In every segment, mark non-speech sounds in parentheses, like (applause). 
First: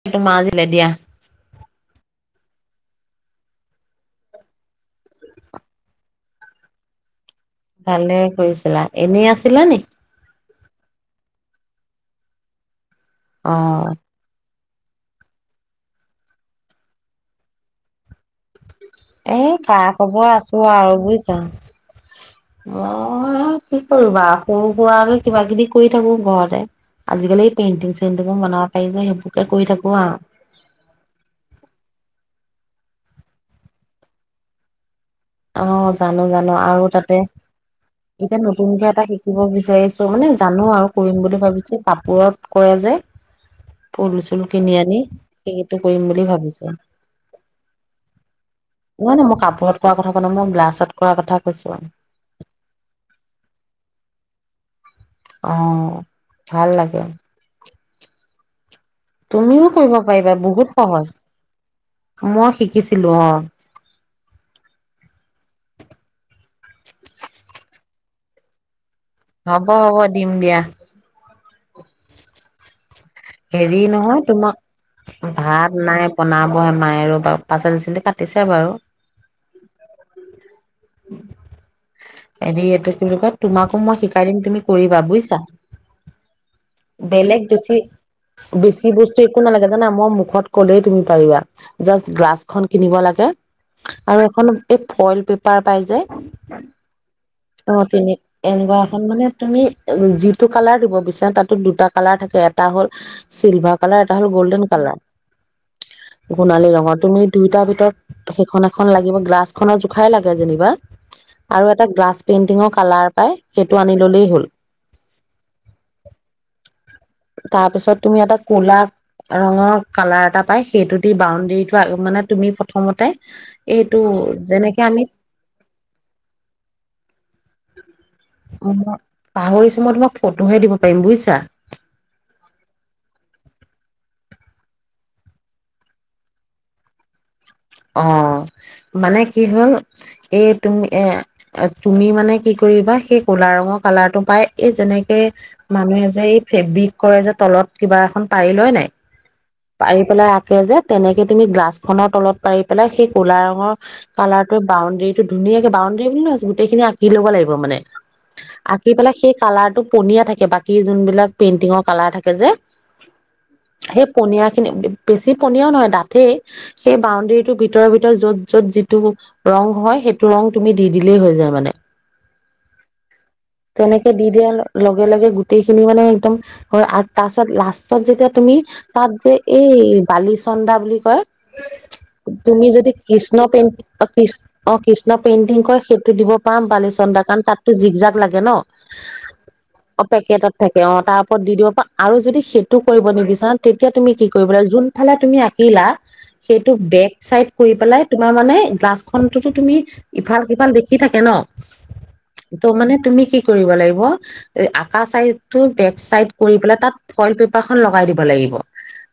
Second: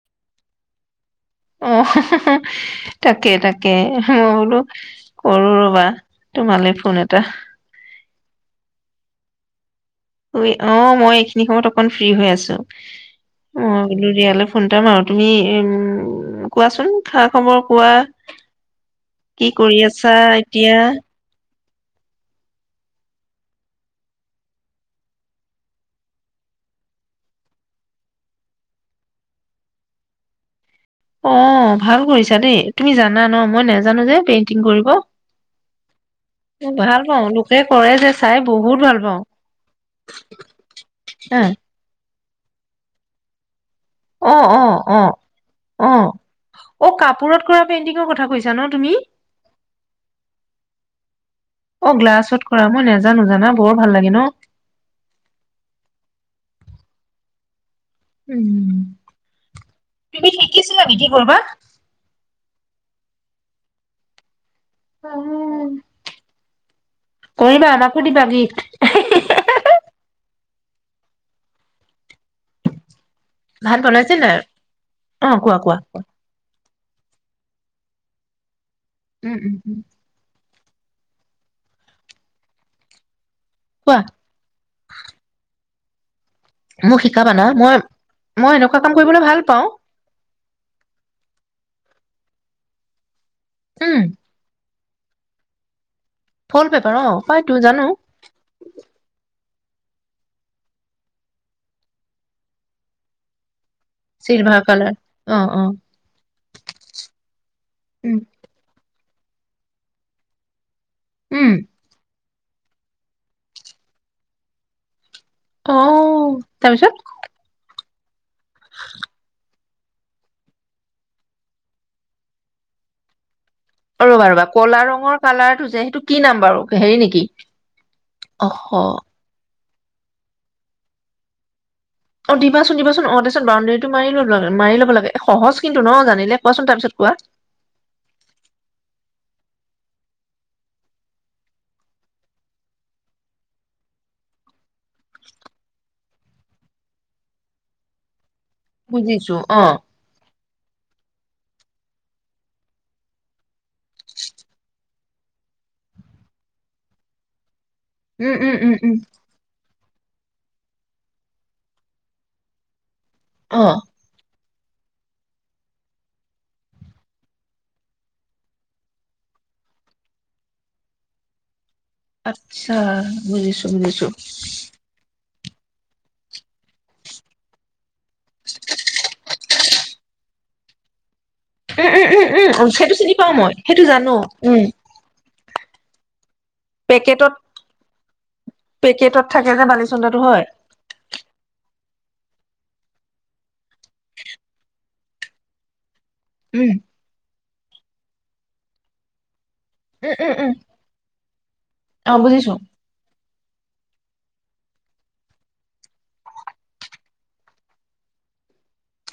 সেইটো মাজিলে দিয়া। তাকে-তাকে, মই বোলো, কৰো ৰবা, তোমালৈ ফোন এটা। ভালে কৰিছিলা, এনেই আছিলা নেকি? অ', মই এইখিনি সময়ত অকণ ফ্ৰী হৈ আছোঁ। অ', (unintelligible) ফোন এটা মাৰো, তুমি উম্, কোৱাচোন খা-খবৰ কোৱা? এ কি কৰি কা আছা খবৰ আছো এতিয়া আৰু বুইছা। অ', কি কৰিবা সৰু সৰুৰোকে কিবা-কিবি কৰি থাকোঁ ঘৰতে, আজিকালি পেইণ্টিং চেইণ্টিঙো বনাব পাৰি যে সেইবোৰকে কৰি থাকোঁ আৰু। অ' ভাল কৰিছা দেই, তুমি জানা ন, মই নাজানো যে পেইণ্টিং কৰিব। অ', জানো-জানো মই আৰু ভাল তাতে পাওঁ লোকে কৰে যে চাই এতিয়া বহুত নতুনকে ভাল এটা পাওঁ শিকিব বিচাৰিছোঁ মানে জানো আৰু কৰিম বুলি হা ভাবিছোঁ কাপোৰত কৰে যে। ফুল-চুল অ', কিনি অ', আনি অ', সেইটো কৰিম অ', বুলি ভাবিছোঁ। অ', কাপোৰত কৰা পেইন্টিঙৰ কথা কৈছা ন তুমি নহয়-নহয় মোক কাপোৰত কোৱা কথা নাই মই গ্লাছত কৰা কৈছো অ', গ্লাছত কৰা। মই নেজানো জানা বৰ ভাল লাগে ন? (inaudible) অ', ভাল লাগে। উম্ তুমিও কৰিব পাৰিবা বহুত সহজ, কৰবাত? মই শি শিকিছিলোঁ অ'। কৰিবা আমাকো দিবা যি হ'ব হ'ব দিম দিয়া। ভাত হেৰি বনাইছে নহয় নাই? তোমাক অ', কোৱা কোৱা। ভাত নাই বনাব মাই আৰু পাচলি চচলি কাট দিছে বাৰু। উম, উম, উম। এনে এইটো কেনেকুৱা? তোমাকো কোৱা মই শিকাই দিম তুমি কৰিবা বুজিছা। মোক শিকাব বেলেগ ন বেছি মই মই এনেকুৱা বেছি কাম বস্তু কৰিবলৈ ভাল একো পাওঁ, নালাগে জানা মই মুখত কলেই তুমি পাৰিবা। জাষ্ট গ্লাছখন কিনিব লাগে। উম, আৰু এখন এই ফইল পেপাৰ পাই যায়। ফল পেপাৰ অ পাই তো জানো। এনেকুৱা এখন মানে তুমি যিটো কালাৰ দিব বিচাৰা তাতো দুটা কালাৰ থাকে এটা হ'ল চিলভাক কালাৰ এটা হ'ল চিলভাৰ গল্ডেন কালাৰ অ', অ', সোণালী ৰঙৰ তুমি দুইটাৰ উম, ভিতৰত সেইখন খন লাগিব গ্লাচ খনৰ জোখাই লাগে যেনিবা উম, আৰু এটা গ্লাছ পেইণ্টিঙৰ কালাৰ পাই সেইটো আনি ল'লেই হ'ল অ তাৰপিছত তাৰ পিছত তুমি এটা কলা ৰঙৰ কালাৰ এটা পাই সেইটো দি বাউণ্ডৰীটো মানে তুমি প্ৰথমতে এইটো ৰবা-ৰ'বা কলা যেনেকে আমি ৰঙৰ কালাৰটো যে সেইটো কি নাম বাৰু হেৰি নেকি? অহ, উ (unintelligible) পাহৰি মই তোমাক ফটোহে দিব পাৰিম বুজিছা। অ দিবাচোন-দিবাচোন অ তাৰিছত বাউণ্ডেৰীটো মাৰি ল মাৰি লব লাগে সহজ কিন্তু ন জানিলে কোৱাচোন তাৰপিছত কোৱা। অ মানে কি হ'ল এই তুমি এ তুমি মানে কি কৰিবা সেই কলা ৰঙৰ কালাৰটো পাই এই যেনেকে মানুহে যে এই ফেব্ৰিক কৰে যে তলত কিবা এখন পাৰিলয় নাই। বুজিছো অ', পাৰি পেলাই আঁকে যে তেনেক তুমি গলাখনৰ তলত পাৰি পেলাই সেই ক'লা ৰঙৰ কালাৰটোৰ বাউণ্ডৰীটো ধুনীয়াকে বাউণ্ডেৰী বুলি নহয় গোটেইখিনি আকি লব লাগিব মানে উম, উম, উম, উম। আঁকি পেলাই সেই কালাৰটো পনীয়া থাকে বাকী যোনবিলাক পেইন্টিঙৰ কালাৰ থাকে যে অ সেই পনীয়া খিনি বেছি পনীয়াও নহয় দাথেই সেই বাউণ্ডেৰীটোৰ ভিতৰ ভিতৰত য'ত য'ত যিটো ৰং হয় সেইটো ৰং তুমি দি দিলেই হৈ যায় মানে। আচ্ছা বুজিছো-বুজিছো। তেনেকে দি দিয়াৰ লগে লগে গোটেইখিনি মানে একদম হয় তাৰপিছত লাষ্ট ত যেতিয়া তুমি তাত যে এই বালিচ চন্দা বুলি কয়। তুমি উম-উম-উম-উম-উ যদি সেইটো চিনি পাও কৃষ্ণ মই পেইন সেইটো জানো কৃষ্ণ উম অ কৃষ্ণ (unintelligible) সেইটো দিব পাম পালি চন্দা পেকেটত কাৰণ তাতো জিজাক ন' পেকেটত থাকে যে অ', বালিচন্দাটো হয় পেকেটত থাকে অ', তাৰ ওপৰত দি দিব পা আৰু যদি সেইটো কৰিব নিবিচা তেতিয়া তুমি কি কৰিব লাগা যোন ফালে তুমি আঁকিলা সেইটো উম বেক চাইড কৰি পেলাই তোমাৰ মানে গ্লাছখন তো তুমি উম উম ইফাল উম সিফাল দেখি থাকে ন' অ বুজিছো ত' মানে তুমি কি কৰিব লাগিব আকাঁ চাইটো বেক চাইড কৰি পেলাই তাত ফইল পেপাৰ খন লগাই দিব লাগিব। অ'।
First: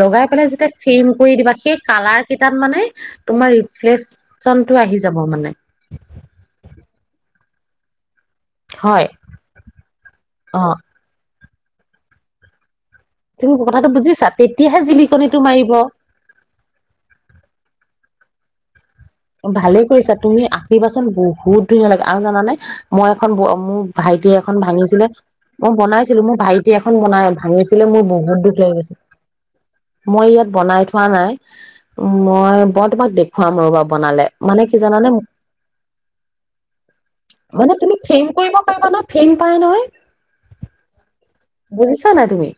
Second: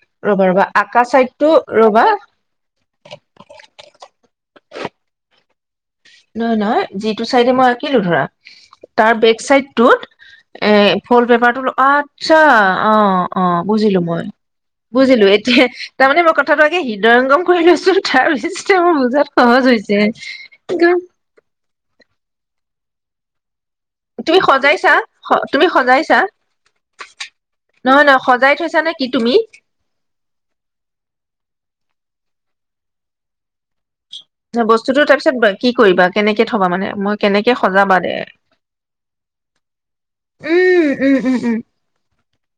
লগাই ৰবা পেলাই ৰবা যেতিয়া আকা ফেম কৰি চাইডটো দিবা সেই ৰবা কালাৰ কেইটাত মানে তোমাৰ ৰিলেচন টো আহি যাব মানে। নহয়, নহয় যিটো চাইডে মই আঁকিলো ধৰা হয় তাৰ বেক চাইডত অ এফ'ৰ পেপা আচ্ছা। অ', তুমি অ', কথাটো বুজিলো মই বুজিছা তেতিয়াহে বুজিলো জিলিকনিটো এতিয়া মাৰিব তাৰমানে মই কথাটো আগে হৃদয়ংগম কৰি লৈছো। (unintelligible) ভালে হৈছে কৰিছা তুমি আ এই কিন্তু বাচন বহুত বহুত ধুনীয়া লাগে আৰু জানা নাই মই এখন মোৰ ভাইটি তুমি এখন সজাইছা ভাঙিছিলে স- তুমি মই সজাইছা বনাইছিলো মোৰ ভাইটি এখন বনাই ভাঙিছিলে মোৰ নহয় নহয় বহুত সজাই দুখ লাগি থৈছা নে গৈছিল, কি তুমি মই ইয়াত বনাই থোৱা নাই। মই বৰ্তমান দেখুৱাম আৰু বাবু বস্তুতটো তাৰপিছত কি কৰিবা কেনেকে থ'বা মানে মই কেনেকে মানে তুমি সজাবা দে ফেম উম, কৰিব পাৰিবা ন ফেম পাই নহয় উম, উম, উম। বুজিছা নাই তুমি।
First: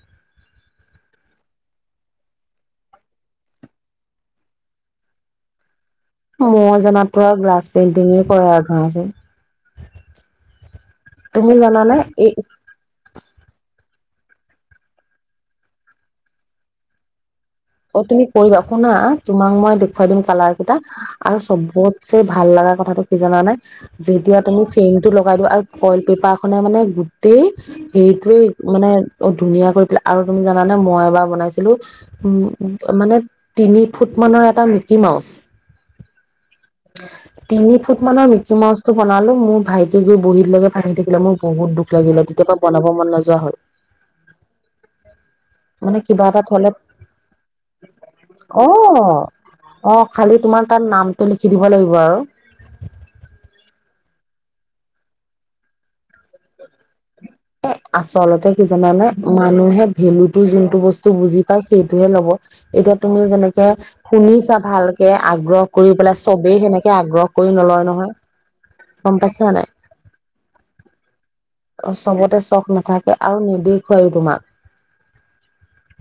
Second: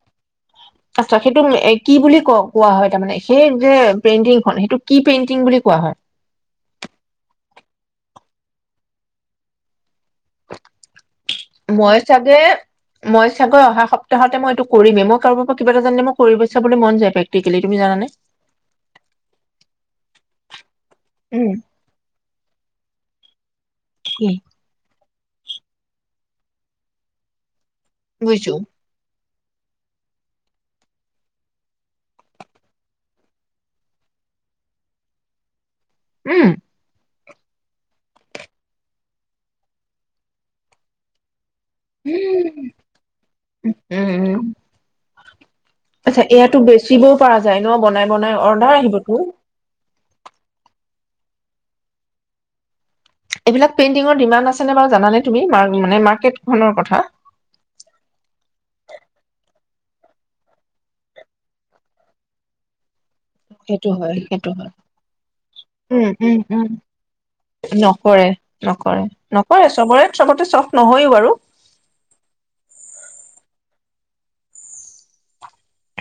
আট্ছা সেইটোক কি বুলি ক কোৱা হয় তাৰমানানে সেই যে পেইন্টিং খন সেইটোতো কৰা কি পেইন্টিং বুলি কোৱা হয়? মই জনাত তো গ্লাছ পেইণ্টিঙে কৰে আৰু ধৰাইছিল মই এই চাগে ময় চাগৰ অহা সপ্ত তহাতে মই এইটো কৰিমেই মই কাৰোবাৰ পৰা কিবা এটা জানে মই কৰিব বুলি মন যায় পাই। অ', তুমি কৰিবা শুনা তোমাক মই দেখুৱাই দিম কালাৰ কেইটা আৰু উম চবতছে ভাল লগা কথাটো স জানা নাই কি যেতিয়া তুমি ফিং টো লগাই দিওঁ আৰু বইল পেপাৰখনে মানে গোটেই সেইটোৱে বুজিছো মানে অ', ধুনীয়া কৰি পেলাই আৰু তুমি জানে মই এবাৰ বনাইছিলো উম। মানে তিনি ফুট মানৰ এটা নিকি মাউচ। উম। তিনি ফুট মানৰ মিকি মাউছটো বনালো মোৰ ভাইটে গৈ বহীত লকে ভাকি থাকিলে মোৰ বহুত দুখ লাগিলে, তেতিয়াপা উম বনাব মন নেযোৱা হ'ল, উম উম। মানে আচ্ছা কিবা এটা এয়াতো থ'লে বেচিবও পৰা যায় বনাই, বনাই অ অৰ্ডাৰ আহিবটো। অ', খালি তোমাৰ তাত নামটো লিখি দিব লাগিব আৰু। এইবিলাক পেইণ্টিঙৰ ডিমাণ্ড আছে নে বাৰু জানানে বাৰু তুমি, মানে মাৰ্কেটখনৰ কথা? ভেলুতো জোনটো বস্তু বুজি পায় সেইটোহে ল'ব, এতিয়া তুমি যেনেকে, সেইটো হয় সেইটো শুনিছা হয়। ভালকে আগ্ৰহ কৰি উম পেলা উম চবেই উম সেনেকে আগ্ৰহ কৰি নলয় নহয়। নকৰে নকৰে, গম পাইছা নাই? নকৰে চবৰে চবতে চখ নহয়ো বাৰু। চবতে চখ নাথাকে আৰু নেদেখুৱাইও তোমাক।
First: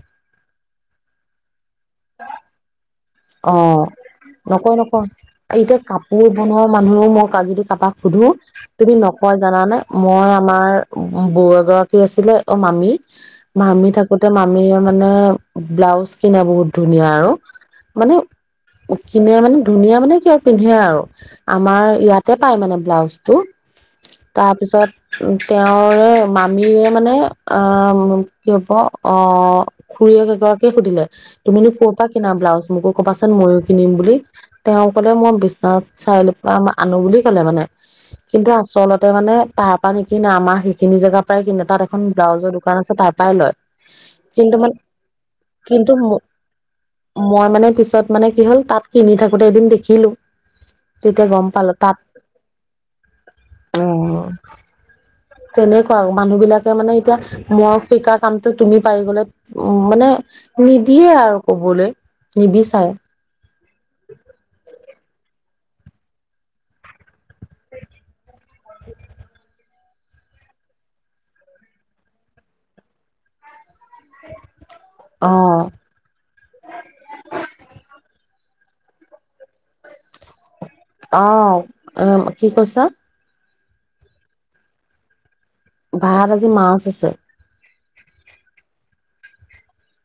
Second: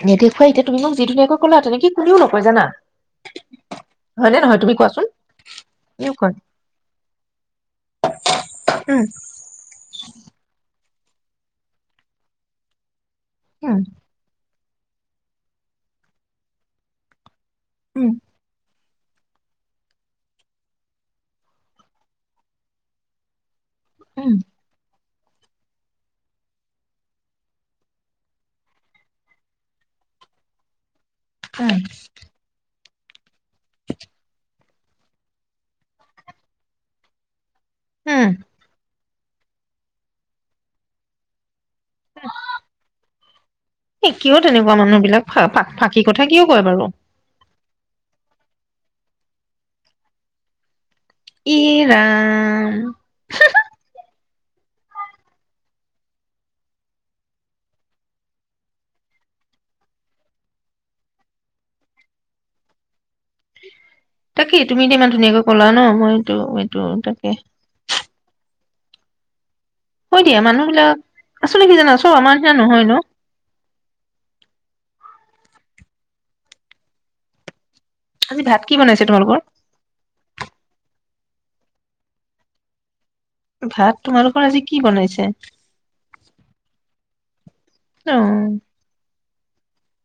নেদেখুৱাই, এতিয়া তুমি মোক যি ধুনীয়াকৈ ক'লা, তেনেকে কোনেও নকয় জানা। অ', হয় নে নহয় তুমি নকয় কোৱাচোন? নকয়, এতিয়া কোনেও কাপোৰ কয় বনোৱা মানুহেও মই আজি যদি কাৰোবাক সোধো, তুমি উম নকয় জানানে, মই আমাৰ বৌ এগৰাকী আছিলে, অ' মামী উম মামী থাকোঁতে মাম মীয়ে মানে, ব্লাউজ কিনে বহুত ধুনীয়া আৰু। উম মানে কিনে মানে, ধুনীয়া মানে কি আৰু পিন্ধে আৰু, আমাৰ ইয়াতে পাই মানে ব্লাউজটো। উম তাৰপিছত তেওঁৰে মামীৰে মানে অ', কি হ'ব, অ', খুৰীয়েক এগৰাকীয়ে সুধিলে। তুমিনো উম ক'ৰ পৰা কিনা ব্লাউজ মোকো ক'বা চোন, ময়ো কিনিম বুলি। তেওঁ ক'লে, মই বিশ্বনাথ চাৰিআলিৰ পৰা আনো বুলি ক'লে মানে। উম কিন্তু আচলত তে মানে তাৰ পৰা নিকিনে, আমাৰ সেইখিনি জেগাৰ পৰাই কিনে তাত এখন ব্লাউজৰ দোকান আছে তাৰ পাই লয়। এ কিয় কিন্তু মানে তেনেকুৱা মানুহ বিলাক, ফাক-ফাক কিন্তু ফাঁকি কথা কিয় কয় বাৰু? মই মানে পিছত মানে কি হ'ল, তাত কিনি থাকোঁতে এদিন দেখিলোঁ। তেতিয়া গম ই পালো তাত, ৰাম অ'। তেনেকুৱাও, মানুহ বিলাকে মানে এতিয়া, মই শিকা কামটো তুমি পাৰি গ'লে, উম, মানে নিদিয়ে আৰু ক'বলে। নিবিচাৰে। তাকেই, তুমি এতিয়া ইমান ধুনীয়াকৈ ক'লা ন, মই এইটো-এইটো তাকে। হয় দিয়া, মানুহ বিলাক, আছলতে কি জানা, চব আমাৰ নিচিনা নহয় ন। অ'। আজি ভাত কি বনাইছে তোমালোকৰ? অ', উম, কি কৈছা? ভাত তোমালোকৰ আজি কি বনাইছে? ভাত আজি মাছ আছে। অ।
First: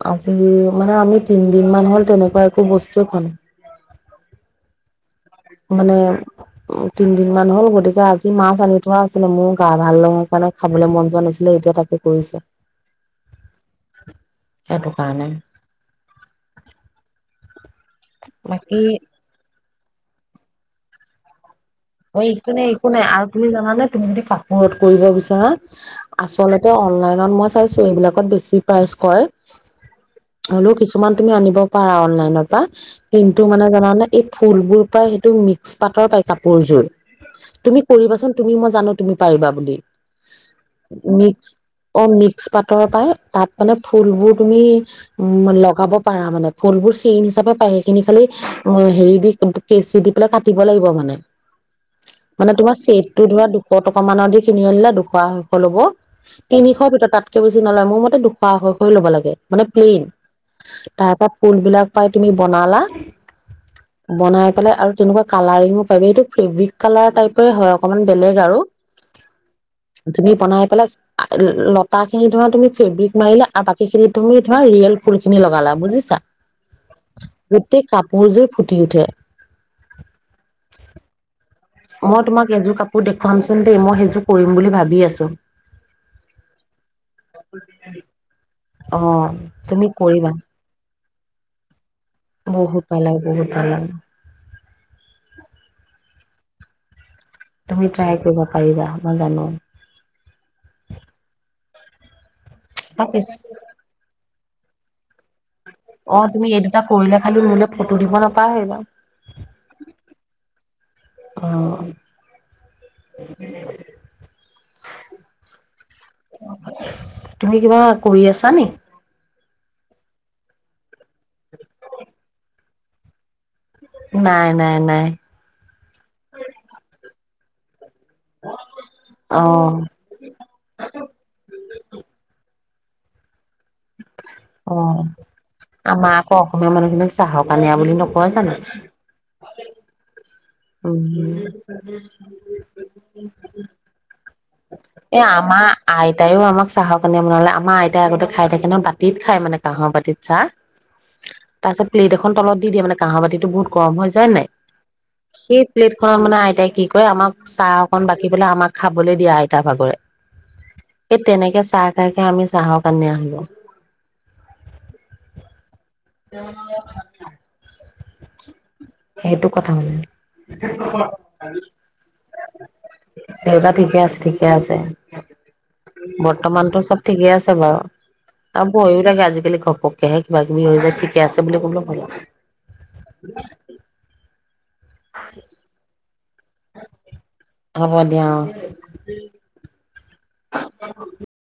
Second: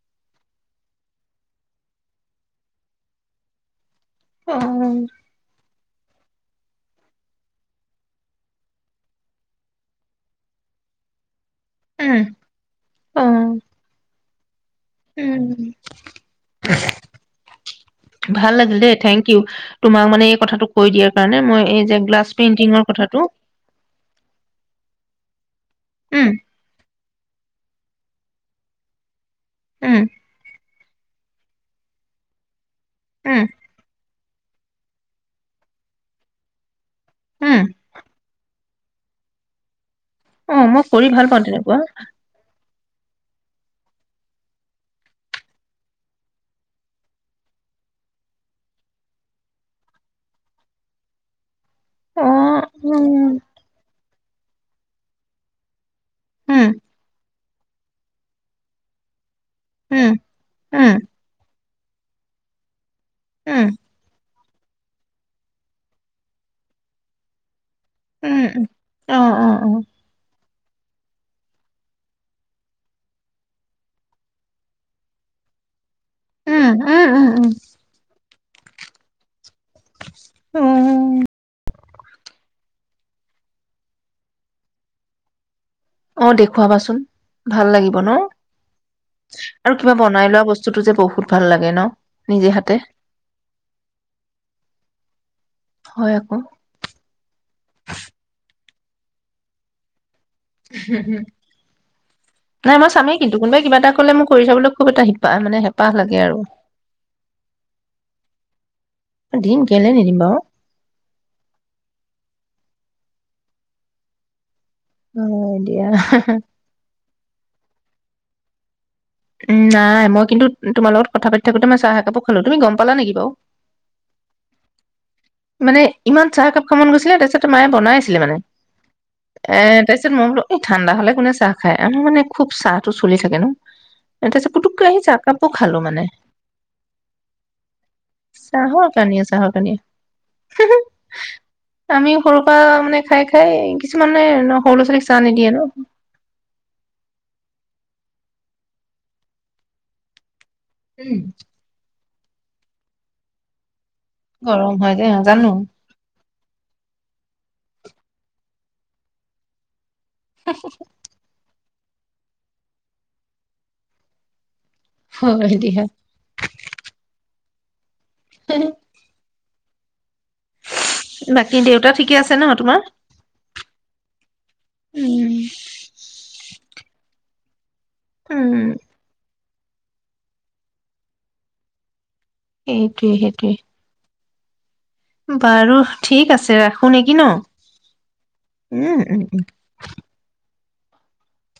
আজি মানে আমি তিনদিন মান হ'ল তেনেকুৱা একো বস্তুৱে খন অ'। মানে উম, তিনদিন মান হ'ল গতিকে আজি মাছ আনি থোৱা আছিলে, মোৰ গা ভাল লগৰ কাৰণে খাবলৈ মন যোৱা নাছিল। এতিয়া তাকে উম, কৰিছে। অ', সেইটো কাৰণে উম, ভাল লাগিল বাকী দেই থেংক ইউ। তোমাক মানে এই কথাটো কৈ দিয়াৰ কাৰণে মই এই যে গ্লাছ একো নাই পেইন্টিঙৰ একো নাই কথাটো আৰু তুমি জানা নে, তুমি যদি কাপোৰত কৰিব বিচ অ'। উম, আচলতে অনলাইনত মই চাই ত এইবিলাকত বেছি প্ৰাইচ কয়। উম। হলেও কিছুমান তুমি আনিব পাৰা অনলাইনৰ পা। উম, কিন্তু মানে জানানে ফুলবোৰ প্ৰাই সেইটো মিক্স পাতৰ পাই কাপ পুজোৰ উম, তুমি কৰিবাচোন তুমি মই জানো। তুমি পাৰিবা বুলি। উম, মই কৰি ভাল পাওঁ মিক্স তেনেকুৱা। অ (unintelligible) পাই তাত মানে ফুলবোৰ তুমি উম লগাব পাৰা মানে ফুলবোৰ চেইন হিচাপে পাই সেইখিনি খালি হেৰি দি কেঁচি দি পেলাই কাটিব লাগিব মানে। মানে অ', তোমাৰ উম, চেতটো ধৰা দু শ টকা মানৰ অধি কিনি আনিলে দুশ আঢ়ৈশ ল'ব উম, তিনিশ ভিতৰত তাতকে বুছি নলয় মোৰ মতে দুশ আঢ়ৈশই ল'ব লাগে মানে পেন। উম, উম, তাৰ পাব ফুলবিলাক পাই তুমি বনালা উম, বনাই পেলাই আৰু তেনেকুৱা কালাৰিঙো (unintelligible) এইটো ফেব্ৰিক কালাৰ টাইফয়ে হয় অকমান বেলেগ উম, আৰু উম। অ', অ', অ'। তুমি বনাই পেলাই লতা খিনি ধৰা তুমি ফেব্ৰিক মাৰিলা আৰু বাকী খিনি তুমি ধৰা ৰিয়েল ফুল খিনি লগালা বুজিছা, উম, উম, উম, উম, গোটেই কাপোৰ জুই ফুটি উঠে। উম, মই তোমাক এযোৰ কাপোৰ দেখুৱামচোন দেই, মই সেইযোৰ কৰিম বুলি ভাবি আছোঁ। অ', দেখুৱাবাচোন ভাল লাগিব ন' অ আৰু তুমি কিবা বনাই কৰিবা লোৱা বস্তুটো যে বহুত ভাল লাগে ন' নিজে হাতে, বহুত ভাল লাগে বহুত ভাল লাগে হয়। অ'। তুমি ট্ৰাই কৰিব পাৰিবা মই জানো। হম, হম। নাই মই তাৰ চামেই কিন্তু পিছ কোনোৱাই কিবা এটা ক'লে মোক কৰি চাবলৈ খুব এটা হিপা মানে হেপ অ', তুমি এই দুটা কৰিলে খালি মোলৈ ফটো দিব নাপাহৰিবা অ'। দিম কেলে নিদিম বাৰু উম। অ দিয়া। তুমি কিবা কৰি আছা নে উম, নাই মই কিন্তু তোমাৰ লগত কথা পাতি থাকোতে মই চাহ একাপো খাঁলো। তুমি গম পালা নেকি বাৰু? নাই নাই নাই মানে ইমান চাহকাপ খাব মন গৈছিলে তাৰপিছত তো মাইয়ে বনাইছে মানে অ এ তাৰপিছত মই বোলো এই ঠাণ্ডা হ'লে কোনে চাহ খাই আমা মানে খুব চাহ টো চলি থাকে ন' তাৰপিছত পুতুককে আহি অ', চাহ একাপো খালো মানে আমাৰ আকৌ অসমীয়া মানুহখিনিক চাহৰ কানীয়া বুলি নকয় জানো। চাহৰ কানিয়ে চাহৰ কানিয়ে উম আমি সৰু পৰা মানে খাই, খাই কিছুমানে সৰু ল'ৰা ছোৱালীক চাহ এ নিদিয়ে ন আমাৰ আইতাইও আমাক চাহৰ কানীয়া বনালে আমাৰ আইতাই আগতে খাই থাকে ন' বাতিত খাই মানে কাঁহৰ বাতিত চাহ। উম। তাৰ পিছত প্লেট এখন তলত দি দিয়ে মানে কাঁহৰ বাতিটো বহুত গৰমহৈ যায় নে নাই, গৰম হয় যে জানো সেই প্লেটখনত মানে আই তাই কি কৰে, আমাক চাহ অকন বাকি পেলাই আমাক খাবলৈ দিয়া আইতাৰ ভাগৰে। এ তেনেকে চাহ খাই, খাই আমি চাহৰ কাণীয়া হ'লো। হয়, দিয়া। (inaudible) সেইটো কথা হ'ল নে? বাকী দেউতা ঠিকে আছে ন তোমাৰ? দেউতা ঠিকে আছে, ঠিকে আছে। উম। বৰ্তমানতো চব ঠিকেই আছে। (inaudible) উম, তাত ভয়ো লাগে আজিকালি। ঘপকেহে কিবা কিবি হৈ যায়। ঠিকে আছে বুলি ক'বলৈ ভয় লগা সেইটোৱেই, সেইটোৱেই। বাৰু! ঠিক আছ আছে, ৰাখো নেকি ন! হ'ব দিয়া অ উ, উম, উম। (inaudible)